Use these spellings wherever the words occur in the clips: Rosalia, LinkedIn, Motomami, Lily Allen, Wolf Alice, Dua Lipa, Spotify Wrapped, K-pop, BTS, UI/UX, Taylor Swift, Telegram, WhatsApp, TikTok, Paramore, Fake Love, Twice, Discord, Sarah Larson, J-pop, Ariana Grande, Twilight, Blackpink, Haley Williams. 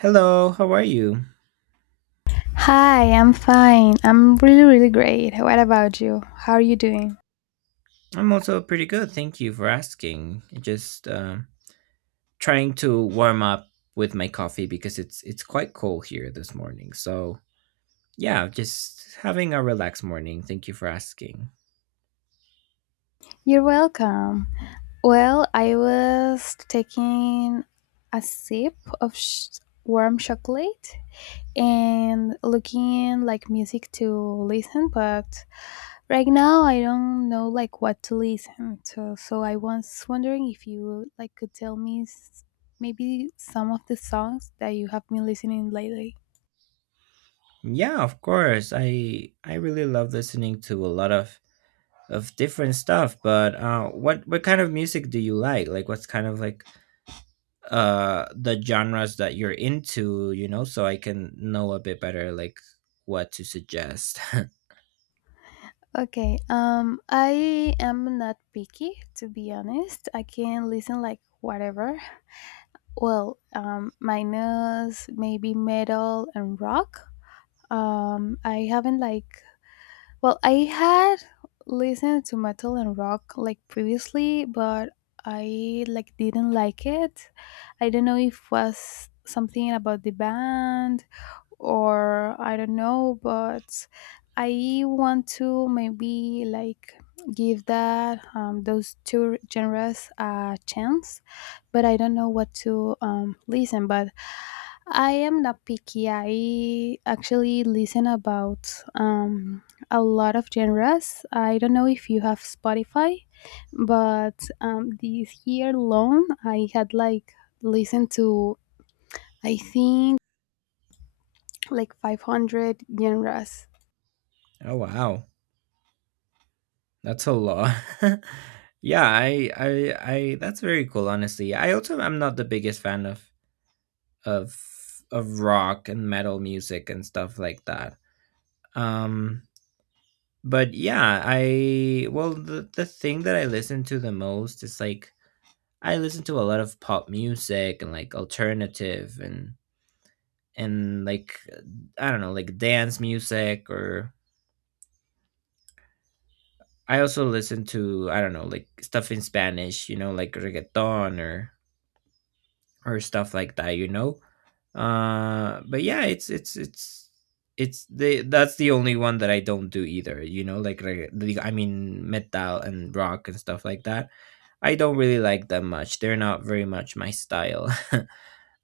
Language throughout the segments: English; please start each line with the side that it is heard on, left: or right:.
right: Hello, how are you?
left: Hi, I'm fine. I'm really, really great. What about you? How are you doing?
right: I'm also pretty good. Thank you for asking. Just trying to warm up with my coffee because it's quite cold here this morning. So yeah, just having a relaxed morning. Thank you for asking.
left: You're welcome. Well, I was taking a sip of warm chocolate and looking like music to listen, but right now I don't know like what to listen to. So I was wondering if you like could tell me maybe some of the songs that you have been listening lately.
right: Yeah, of course. I really love listening to a lot of different stuff. But what kind of music do you like? Like, what's kind of like the genres that you're into, you know, so I can know a bit better like what to suggest.
left: Okay, I am not picky to be honest. I can listen like whatever. Well, minus maybe metal and rock. I haven't like well, I had listened to metal and rock like previously, but I like didn't like it. I don't know if was something about the band or I don't know, but I want to maybe like give that those two genres a chance, but I don't know what to listen. But I am not picky. I actually listen about um, a lot of genres. I don't know if you have Spotify, but this year alone, I had like listened to, I think, like 500 genres.
right: Oh wow, that's a lot. Yeah, I that's very cool, honestly. I also am not the biggest fan of of of rock and metal music and stuff like that. um but yeah, I well the thing that I listen to the most is like I listen to a lot of pop music and like alternative and and like I don't know, like dance music or I also listen to I don't know, like stuff in Spanish, you know, like reggaeton or stuff like that, you know. But yeah, it's the that's the only one that I don't do either, you know, like I mean metal and rock and stuff like that. I don't really like them much. They're not very much my style.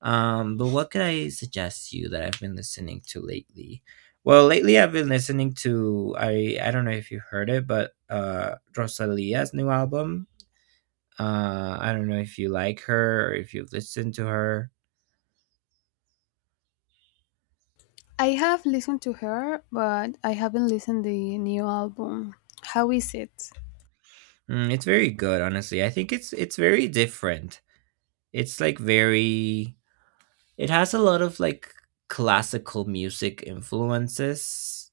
right: But what could I suggest you that I've been listening to lately? Well, lately I've been listening to I don't know if you heard it, but Rosalia's new album. I don't know if you like her or if you've listened to her.
left: I have listened to her, but I haven't listened the new album. How is it?
right: Mm, it's very good, honestly. I think it's very different. It's like very it has a lot of like classical music influences.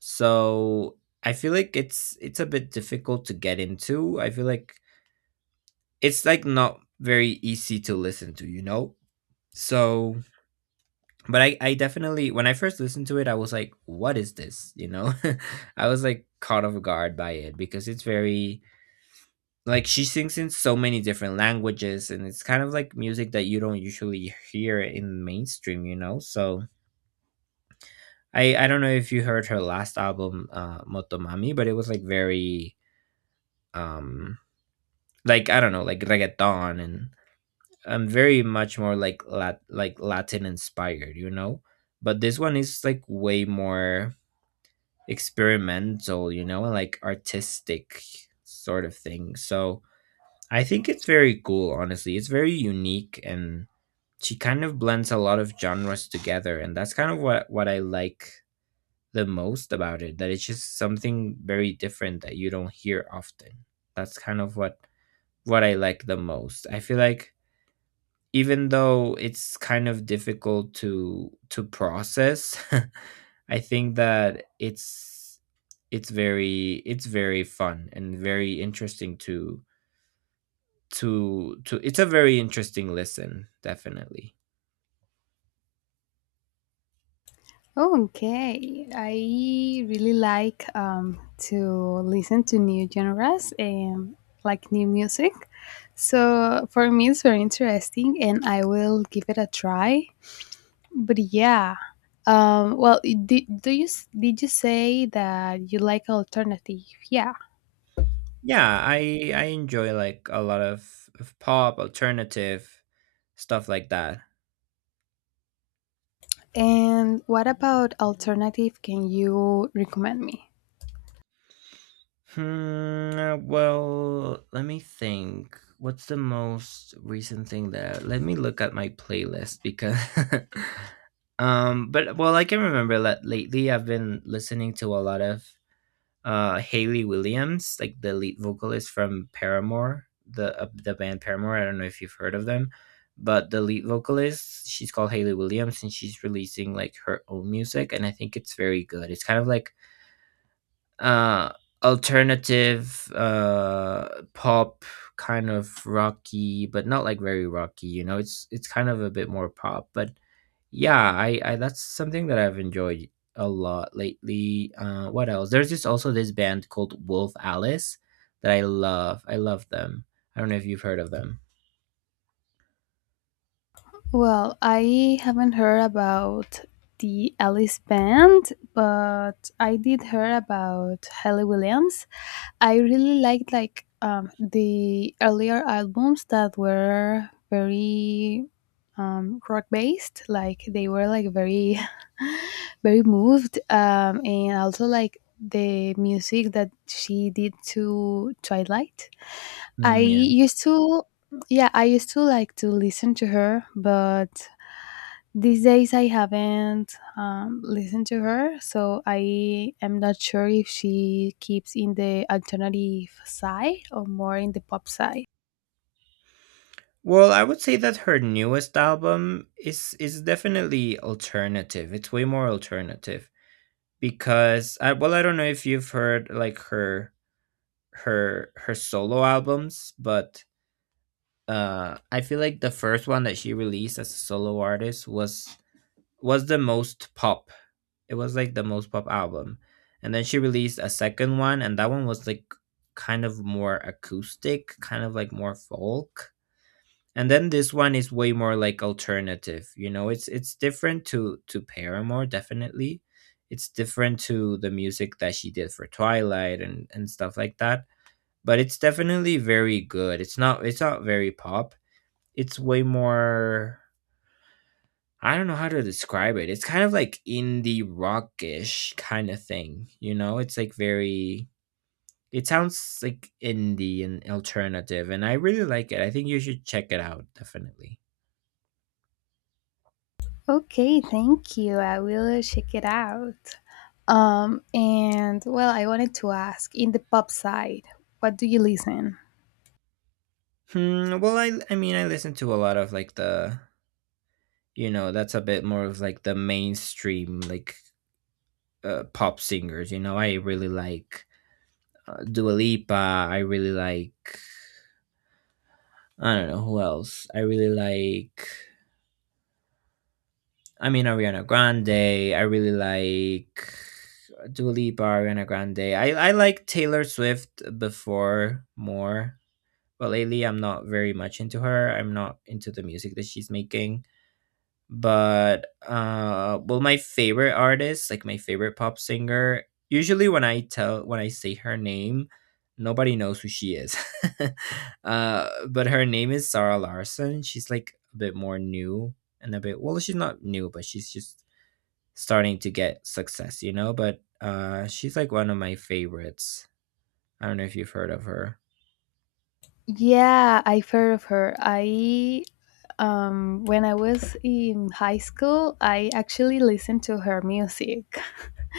right: So I feel like it's a bit difficult to get into. I feel like it's like not very easy to listen to, you know? So, but I definitely, when I first listened to it, I was like, what is this? You know? I was like caught off guard by it because it's very, like, she sings in so many different languages and it's kind of like music that you don't usually hear in mainstream, you know? So, I don't know if you heard her last album, Motomami, but it was like very, um, like, I don't know, like reggaeton and I'm very much more like Latin inspired, you know? But this one is like way more experimental, you know, like artistic sort of thing. So I think it's very cool, honestly. It's very unique and she kind of blends a lot of genres together and that's kind of what I like the most about it. That it's just something very different that you don't hear often. That's kind of what I like the most. I feel like even though it's kind of difficult to process I think that it's very it's very fun and very interesting to it's a very interesting listen, definitely.
left: Okay, I really like to listen to new genres and like new music. So for me, it's very interesting, and I will give it a try. But yeah, well, do you did you say that you like alternative? Yeah,
right: Yeah, I enjoy like a lot of pop alternative stuff like that.
left: and what about alternative? Can you recommend me?
right: Hmm, well, let me think. What's the most recent thing that Let me look at my playlist because but well I can remember that lately I've been listening to a lot of Haley Williams, like the lead vocalist from Paramore, the band Paramore. I don't know if you've heard of them, but the lead vocalist, she's called Haley Williams and she's releasing like her own music and I think it's very good. It's kind of like uh alternative pop, kind of rocky but not like very rocky, you know. It's kind of a bit more pop. But yeah, I that's something that I've enjoyed a lot lately. What else? There's just also this band called Wolf Alice that I love. I love them. I don't know if you've heard of them.
left: Well, I haven't heard about the Alice band, but I did hear about Haley Williams. I really liked like the earlier albums that were very rock based. Like they were like very, very moved, and also like the music that she did to Twilight. I
right: Mm, yeah.
left: used to yeah I used to like to listen to her but these days I haven't listened to her, so I am not sure if she keeps in the alternative side or more in the pop side.
right: Well, I would say that her newest album is definitely alternative. It's way more alternative because I well, I don't know if you've heard like her her solo albums, but I feel like the first one that she released as a solo artist was the most pop. It was like the most pop album. And then she released a second one and that one was like kind of more acoustic, kind of like more folk, and then this one is way more like alternative. You know, it's different to Paramore, definitely. It's different to the music that she did for Twilight and stuff like that, but it's definitely very good. It's not very pop. It's way more I don't know how to describe it. It's kind of like indie rockish kind of thing, you know? It's like very it sounds like indie and alternative, and I really like it. I think you should check it out, definitely.
left: Okay, thank you. I will check it out. And well, I wanted to ask in the pop side, what do you listen?
right: Hmm, well, I mean, I listen to a lot of like the, you know, that's a bit more of like the mainstream like pop singers. You know, I really like Dua Lipa. I really like I don't know who else. I really like I mean, Ariana Grande. I really like Dua Lipa, Ariana Grande. I like Taylor Swift before more, but lately I'm not very much into her. I'm not into the music that she's making. But well, my favorite artist, like my favorite pop singer, usually when I say her name, nobody knows who she is. But her name is Sarah Larson. She's like a bit more new and a bit well, she's not new, but she's just starting to get success, you know? But she's like one of my favorites. I don't know if you've heard of her.
left: Yeah, I've heard of her. I when I was in high school, I actually listened to her music.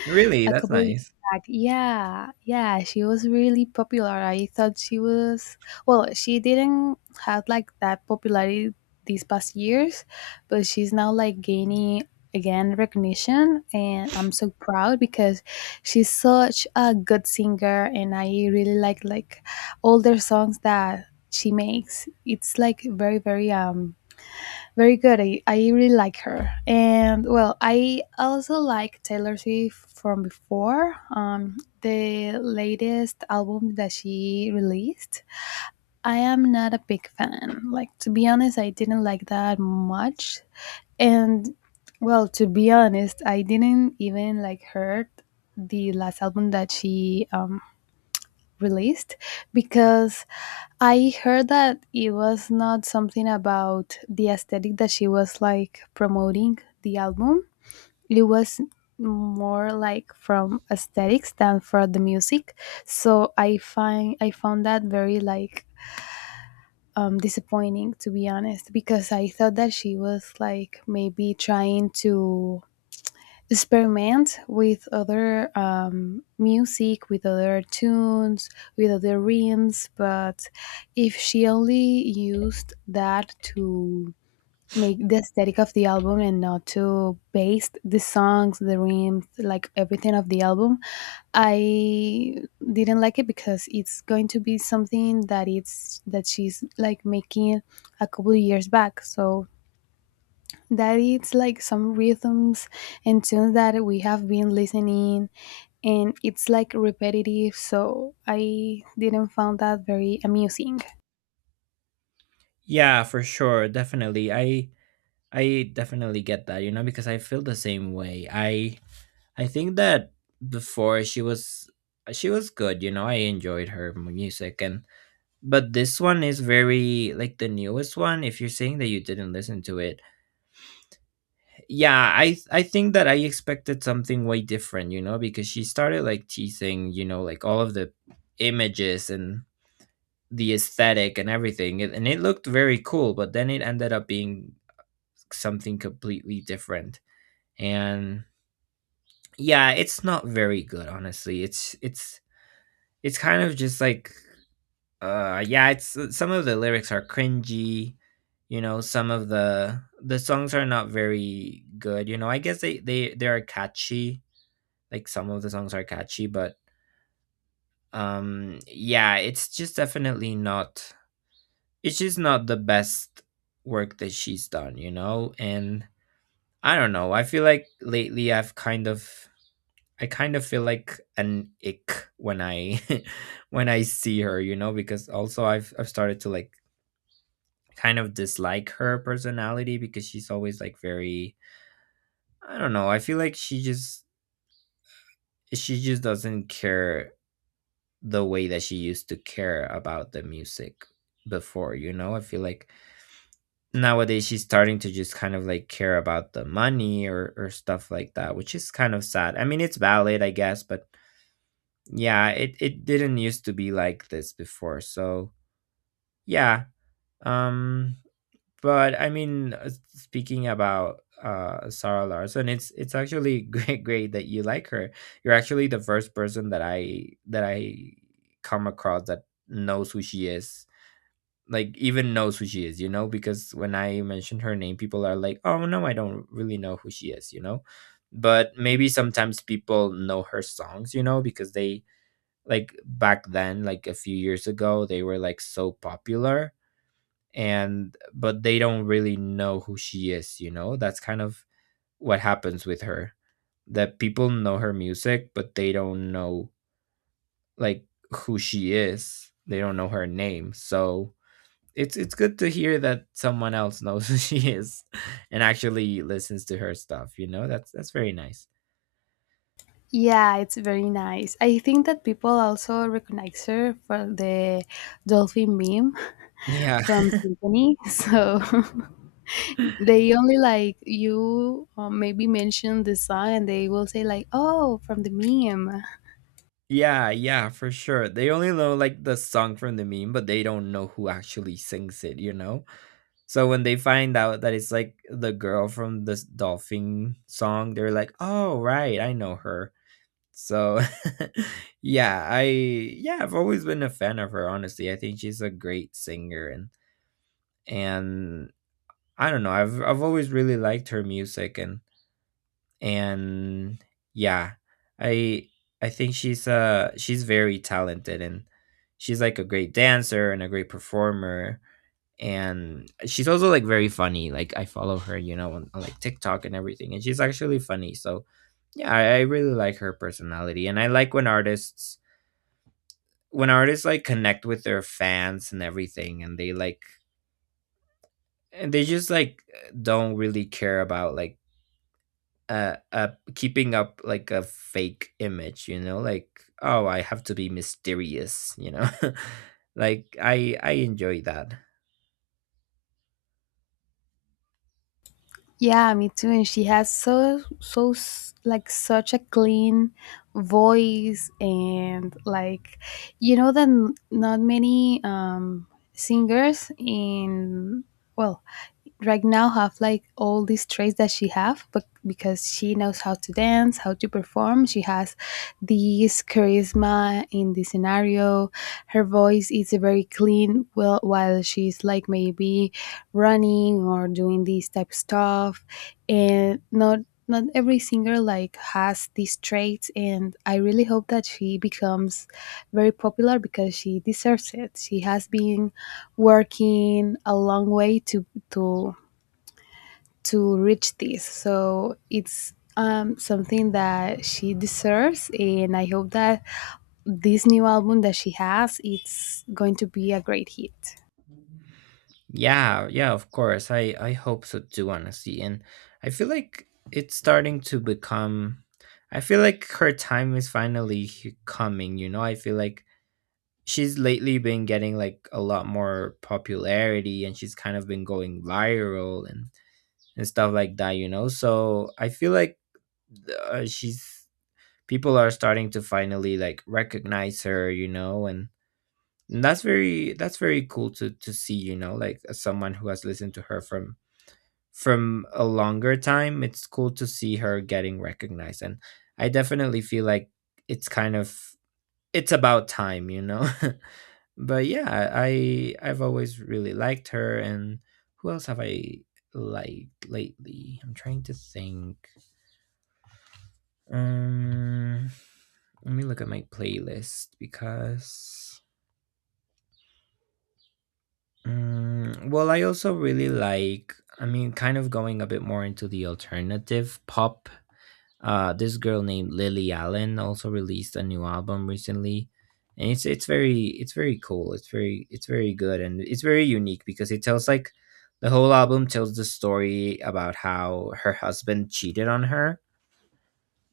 right: Really,
left: A
right: that's
left: couple years
right: nice.
left: back. Yeah, yeah, she was really popular. I thought she was well, she didn't have like that popularity these past years, but she's now like gaining again recognition and I'm so proud because she's such a good singer and I really like all their songs that she makes. It's like very very very good. I really like her. And well, I also like Taylor Swift from before, the latest album that she released. I am not a big fan. Like, to be honest, I didn't like that much. And well, to be honest, I didn't even like heard the last album that she released because I heard that it was not something about the aesthetic that she was like promoting the album. It was more like from aesthetics than for the music. So I found that very like disappointing to be honest because I thought that she was like maybe trying to experiment with other music, with other tunes, with other rhythms. But if she only used that to make the aesthetic of the album and not to base the songs, the rhymes, like everything of the album, I didn't like it because it's going to be something that it's that she's like making a couple of years back. So that it's like some rhythms and tunes that we have been listening and it's like repetitive so I didn't find that very amusing.
right: Yeah, for sure, definitely. I definitely get that, you know, because I feel the same way. I think that before she was good, you know. I enjoyed her music. And but this one is very like the newest one. If you're saying that you didn't listen to it, yeah, I think that I expected something way different, you know, because she started like teasing, you know, like all of the images and the aesthetic and everything, and it looked very cool, but then it ended up being something completely different. And yeah, it's not very good, honestly. It's kind of just like yeah, it's some of the lyrics are cringy, you know. Some of the songs are not very good, you know. I guess they they are catchy. Like some of the songs are catchy, but yeah, it's just definitely not it's just not the best work that she's done, you know? And I don't know. I feel like lately I kind of feel like an ick when I when I see her, you know, because also I've started to like kind of dislike her personality because she's always like very I don't know. I feel like she just doesn't care the way that she used to care about the music before. You know, I feel like nowadays she's starting to just kind of like care about the money or stuff like that, which is kind of sad. I mean, it's valid, I guess, but yeah, it didn't used to be like this before. So yeah. um but I mean, speaking about Sarah Larson, it's actually great great that you like her. You're actually the first person that I come across that knows who she is, like even knows who she is, you know, because when I mention her name, people are like, "Oh no, I don't really know who she is," you know. But maybe sometimes people know her songs, you know, because they like back then, like a few years ago, they were like so popular and but they don't really know who she is, you know. That's kind of what happens with her. That people know her music, but they don't know like who she is. They don't know her name. So it's good to hear that someone else knows who she is and actually listens to her stuff, you know. That's very nice.
left: Yeah, it's very nice. I think that people also recognize her for the dolphin meme
right: Yeah.
left: from symphony. So they only like you maybe mention the song and they will say like oh from the meme.
right: Yeah, yeah, for sure, they only know like the song from the meme, but they don't know who actually sings it, you know. So when they find out that it's like the girl from this dolphin song, they're like oh right, I know her. So yeah, I've always been a fan of her, honestly. I think she's a great singer. And I don't know. I've always really liked her music and yeah, I I think she's very talented and she's like a great dancer and a great performer, and she's also like very funny. Like I follow her, you know, on like TikTok and everything, and she's actually funny. So yeah, I really like her personality, and I like when artists like connect with their fans and everything, and they like and they just like don't really care about like uh, uh keeping up like a fake image, you know, like, oh, I have to be mysterious, you know. Like I enjoy that.
left: Yeah, me too. And she has like such a clean voice and like you know that not many singers in well right now have like all these traits that she have but because she knows how to dance how to perform she has this charisma in the scenario her voice is very clean well while she's like maybe running or doing this type of stuff and not not every singer like has these traits and I really hope that she becomes very popular because she deserves it. She has been working a long way to to reach this so it's something that she deserves and I hope that this new album that she has it's going to be a great hit.
right: Yeah, yeah, of course, I hope so too, honestly. And I feel like it's starting to become, I feel like her time is finally coming, you know. I feel like she's lately been getting like a lot more popularity, and she's kind of been going viral and stuff like that, you know. So I feel like she's, people are starting to finally like recognize her, you know, and that's very, that's very cool to see, you know, like as someone who has listened to her from a longer time. It's cool to see her getting recognized, and I definitely feel like it's kind of, it's about time, you know. But yeah, I've always really liked her. And who else have I liked lately? I'm trying to think. Um, Let me look at my playlist because, well, I also really like, I mean, kind of going a bit more into the alternative pop. This girl named Lily Allen also released a new album recently, and it's very, it's very cool. It's very, it's very good, and it's very unique because it tells like, the whole album tells the story about how her husband cheated on her.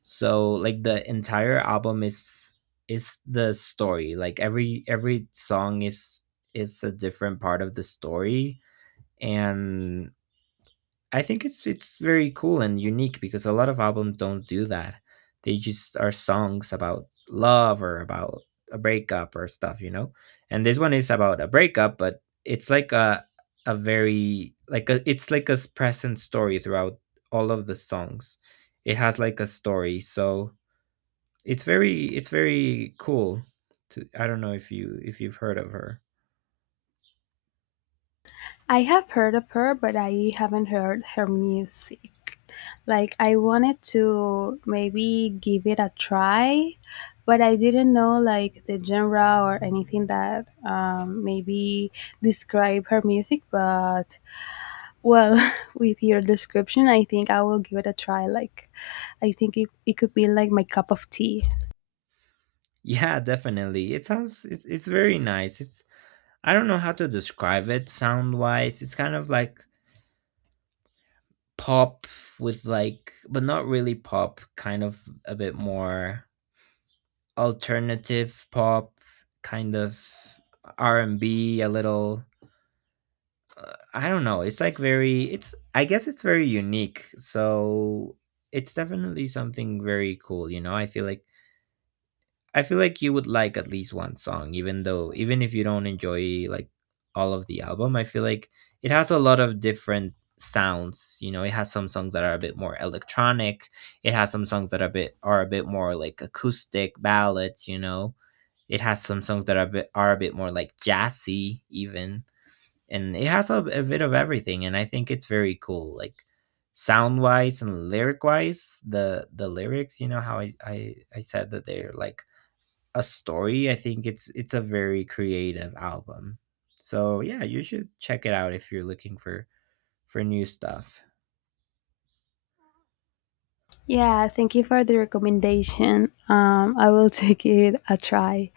right: So like the entire album is the story. Like every song is a different part of the story. And I think it's very cool and unique because a lot of albums don't do that. They just are songs about love, or about a breakup or stuff, you know. And this one is about a breakup, but it's like a very like a, it's like a present story throughout all of the songs. It has like a story, so it's very, it's very cool to, I don't know if you, if you've heard of her.
left: I have heard of her, but I haven't heard her music. Like, I wanted to maybe give it a try, but I didn't know like the genre or anything that maybe describe her music. But well, with your description, I think I will give it a try. Like, it could be like my cup of tea.
right: Yeah, definitely. It sounds, it's very nice. It's, I don't know how to describe it sound wise. It's kind of like pop with like, but not really pop, kind of a bit more alternative pop, kind of R and B a little. I don't know. It's like very, it's, I guess it's very unique. So it's definitely something very cool, you know. I feel like, I feel like you would like at least one song, even though, even if you don't enjoy like all of the album. I feel like it has a lot of different sounds, you know. It has some songs that are a bit more electronic. It has some songs that are a bit, are a bit more like acoustic ballads, you know. It has some songs that are a bit more like jazzy even, and it has a bit of everything. And I think it's very cool, like sound wise and lyric wise the lyrics, you know, how I said that they're like a story, I think it's a very creative album. So yeah, you should check it out if you're looking for new stuff.
left: Yeah, thank you for the recommendation. I will take it a try.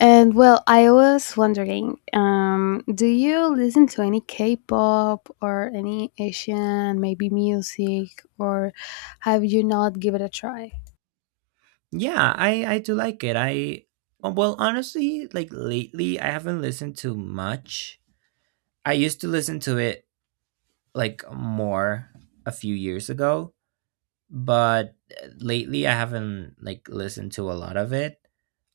left: And well, I was wondering, do you listen to any K-pop or any Asian, maybe music, or have you not give it a try?
right: Yeah, I do like it. I Well, honestly, like lately I haven't listened to much. I used to listen to it like more a few years ago, but lately I haven't like listened to a lot of it.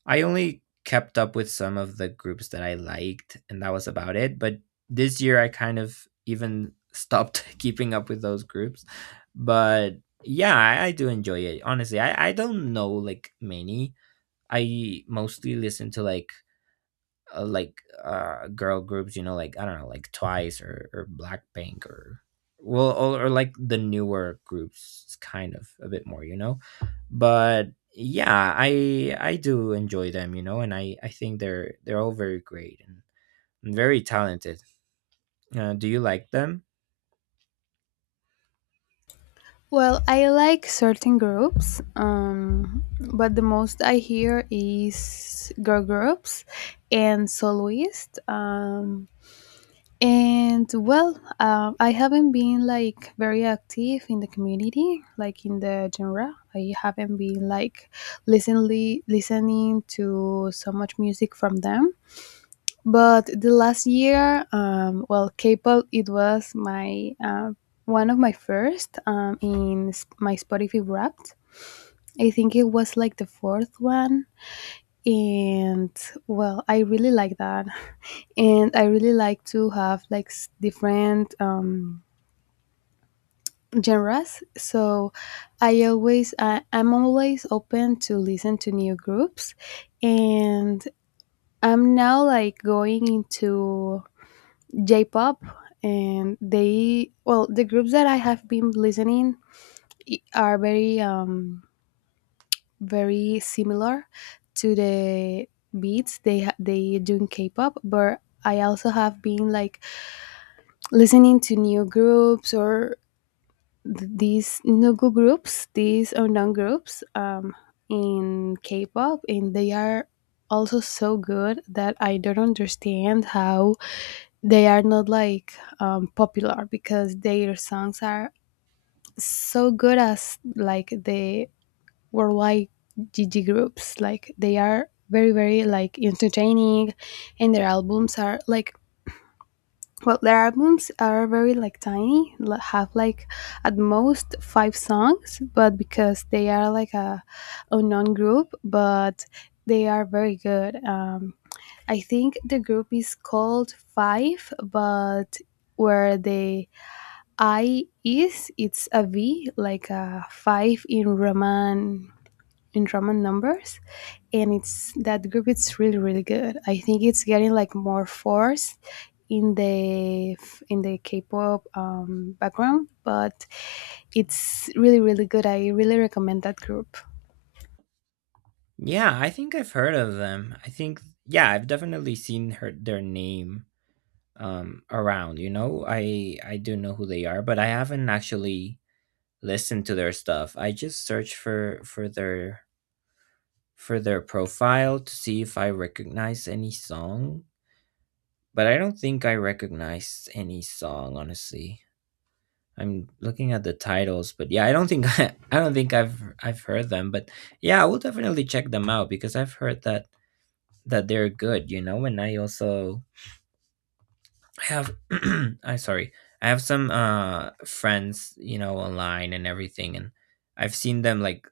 right: I only kept up with some of the groups that I liked, and that was about it. But this year I kind of even stopped keeping up with those groups. But yeah, I do enjoy it. Honestly, I don't know like many. I mostly listen to like girl groups, you know, like, I don't know, like Twice or Blackpink, or well, or like the newer groups, kind of a bit more, you know. But yeah, I do enjoy them, you know, and I think they're all very great, and very talented. Do you like them?
left: Well, I like certain groups, but the most I hear is girl groups and soloist. And well, I haven't been like very active in the community, like in the genre. I haven't been like listening to so much music from them. But the last year, well, K-pop it was my one of my first in my Spotify Wrapped. I think it was like the fourth one, and well, I really like that and I really like to have like different genres so I'm always open to listen to new groups and I'm now like going into j-pop and they well the groups that I have been listening are very very similar to the beats they do in k-pop but I also have been like listening to new groups or these nugu groups, these undang groups in K-pop, and they are also so good that I don't understand how they are not like popular because their songs are so good as like the worldwide G G groups. Like they are very very like entertaining, and their albums are like well, their albums are very like tiny, have like at most five songs, but because they are like a unknown group, but they are very good. I think the group is called Five, but where the I is, it's a V, like a five in Roman numbers, and it's that group. It's really really good. I think it's getting like more force in the in the K-pop background, but it's really really good. I really recommend that group.
right: Yeah, I think I've heard of them, I think. Yeah, I've definitely seen her their name around, you know. I do know who they are, but I haven't actually listened to their stuff. I just search for their, for their profile to see if I recognize any song, but I don't think I recognize any song, honestly. I'm looking at the titles, but yeah, I don't think I don't think I've heard them. But yeah, I will definitely check them out because I've heard that they're good, you know. And I also, I have I, sorry. I have some friends, you know, online and everything, and I've seen them like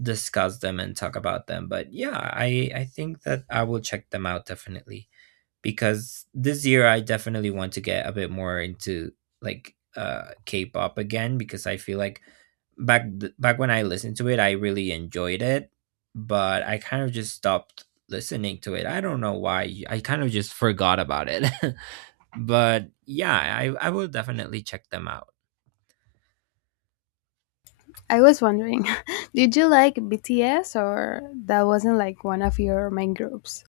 right: discuss them and talk about them. But yeah, I think that I will check them out definitely, because this year I definitely want to get a bit more into like K-pop again, because I feel like back when I listened to it, I really enjoyed it, but I kind of just stopped listening to it. I don't know why. I kind of just forgot about it. But yeah, I will definitely check them out.
left: I was wondering, did you like BTS or that wasn't like one of your main groups?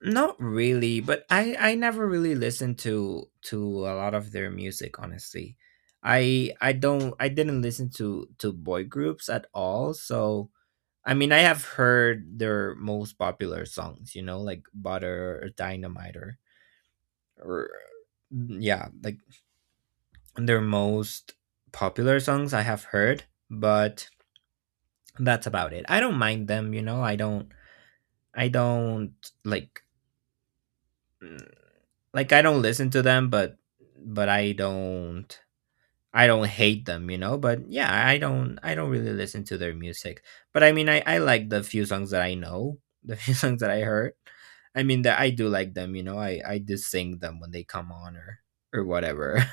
right: Not really, but I never really listened to a lot of their music, honestly. I don't, I didn't listen to boy groups at all. So I mean, I have heard their most popular songs, you know, like Butter or Dynamite, or yeah, like their most popular songs I have heard. But that's about it. I don't mind them, you know. I don't like mm, Like, I don't listen to them, but I don't, I don't hate them, you know. But yeah, I don't, I don't really listen to their music. But I mean, I like the few songs that I know, the few songs that I heard. I mean, that I do like them, you know. I do sing them when they come on, or whatever.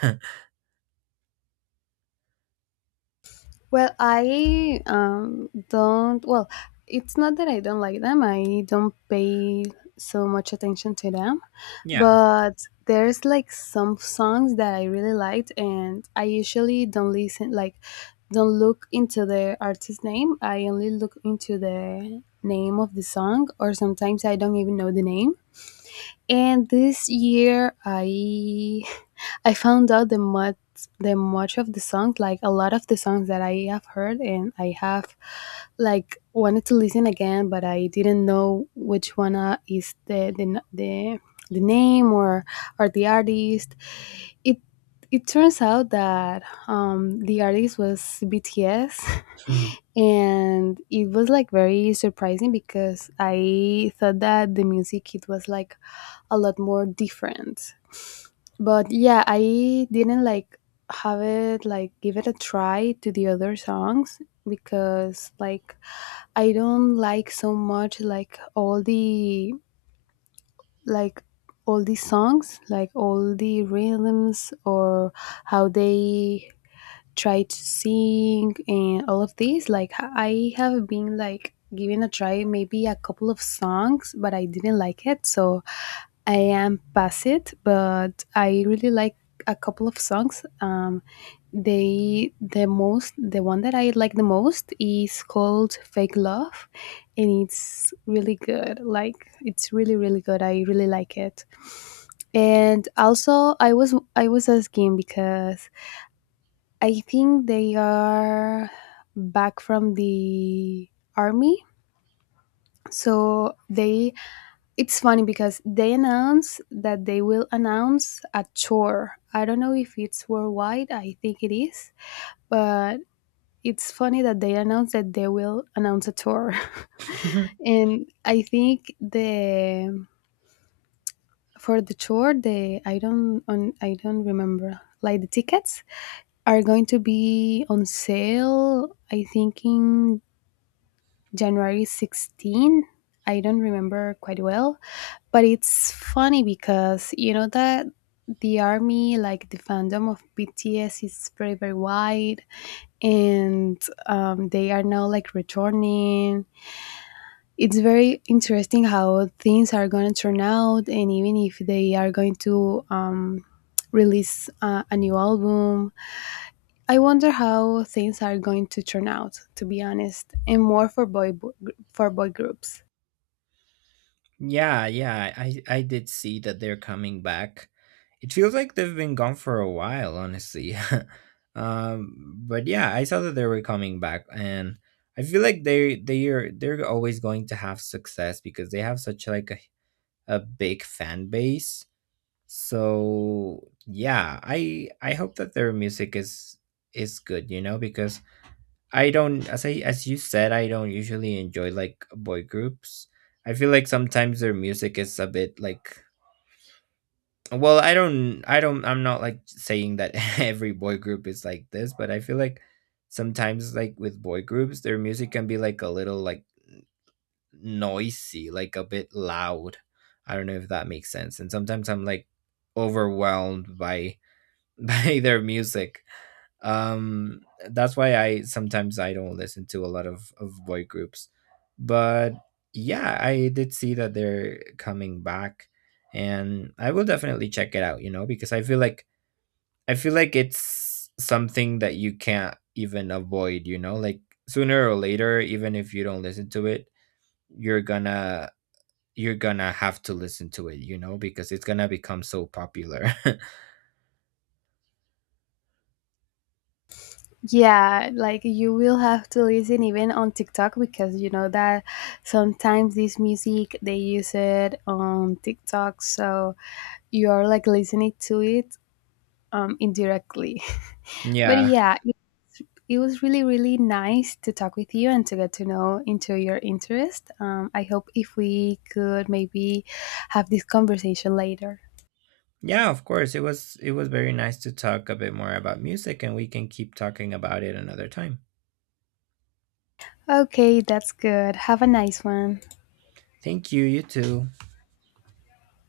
left: Well, I don't. Well, it's not that I don't like them. I don't pay so much attention to them,
right: Yeah.
left: but there's like some songs that I really liked, and I usually don't listen. Like, don't look into the artist name. I only look into the name of the song, or sometimes I don't even know the name. And this year, I I found out the much of the songs, like a lot of the songs that I have heard, and I have like wanted to listen again, but I didn't know which one is the name or the artist. It it turns out that the artist was BTS, and it was like very surprising because I thought that the music it was like a lot more different. But yeah, I didn't like have it like give it a try to the other songs because like I don't like so much like all the like all these songs, like all the rhythms or how they try to sing and all of these. Like I have been like giving a try maybe a couple of songs, but I didn't like it. So I am past it, but I really like a couple of songs. They the most the one that I like the most is called "Fake Love," and it's really good. Like it's really really good. I really like it. And also, I was asking because I think they are back from the army, so they it's funny because they announced that they will announce a tour. I don't know if it's worldwide, I think it is, but it's funny that they announced that they will announce a tour. And I think the for the tour, the I don't on I don't remember. Like the tickets are going to be on sale I think in January 16th. I don't remember quite well, but it's funny because you know that the army, like the fandom of BTS, is very very wide, and they are now like returning. It's very interesting how things are going to turn out, and even if they are going to release a new album, I wonder how things are going to turn out. To be honest, and more for boy groups.
right: Yeah, yeah, I did see that they're coming back. It feels like they've been gone for a while, honestly. But yeah, I saw that they were coming back, and I feel like they are, they're always going to have success because they have such like a big fan base. So yeah, I hope that their music is good, you know, because I don't, as I, as you said, I don't usually enjoy like boy groups. I feel like sometimes their music is a bit like, well, I don't, I'm not like saying that every boy group is like this, but I feel like sometimes like with boy groups, their music can be like a little like noisy, like a bit loud. I don't know if that makes sense. And sometimes I'm like overwhelmed by by their music, um that's why I sometimes I don't listen to a lot of boy groups. But yeah, I did see that they're coming back, and I will definitely check it out, you know, because I feel like, I feel like it's something that you can't even avoid, you know, like sooner or later, even if you don't listen to it, you're gonna, you're gonna have to listen to it, you know, because it's gonna become so popular.
left: Yeah, like you will have to listen even on TikTok because you know that sometimes this music they use it on TikTok, so you're like listening to it indirectly. But
right: Yeah.
left: yeah, it was really really nice to talk with you and to get to know into your interest. I hope if we could maybe have this conversation later.
right: Yeah, of course. It was, it was very nice to talk a bit more about music, and we can keep talking about it another time.
left: Okay, that's good. Have a nice one.
right: Thank you, you too.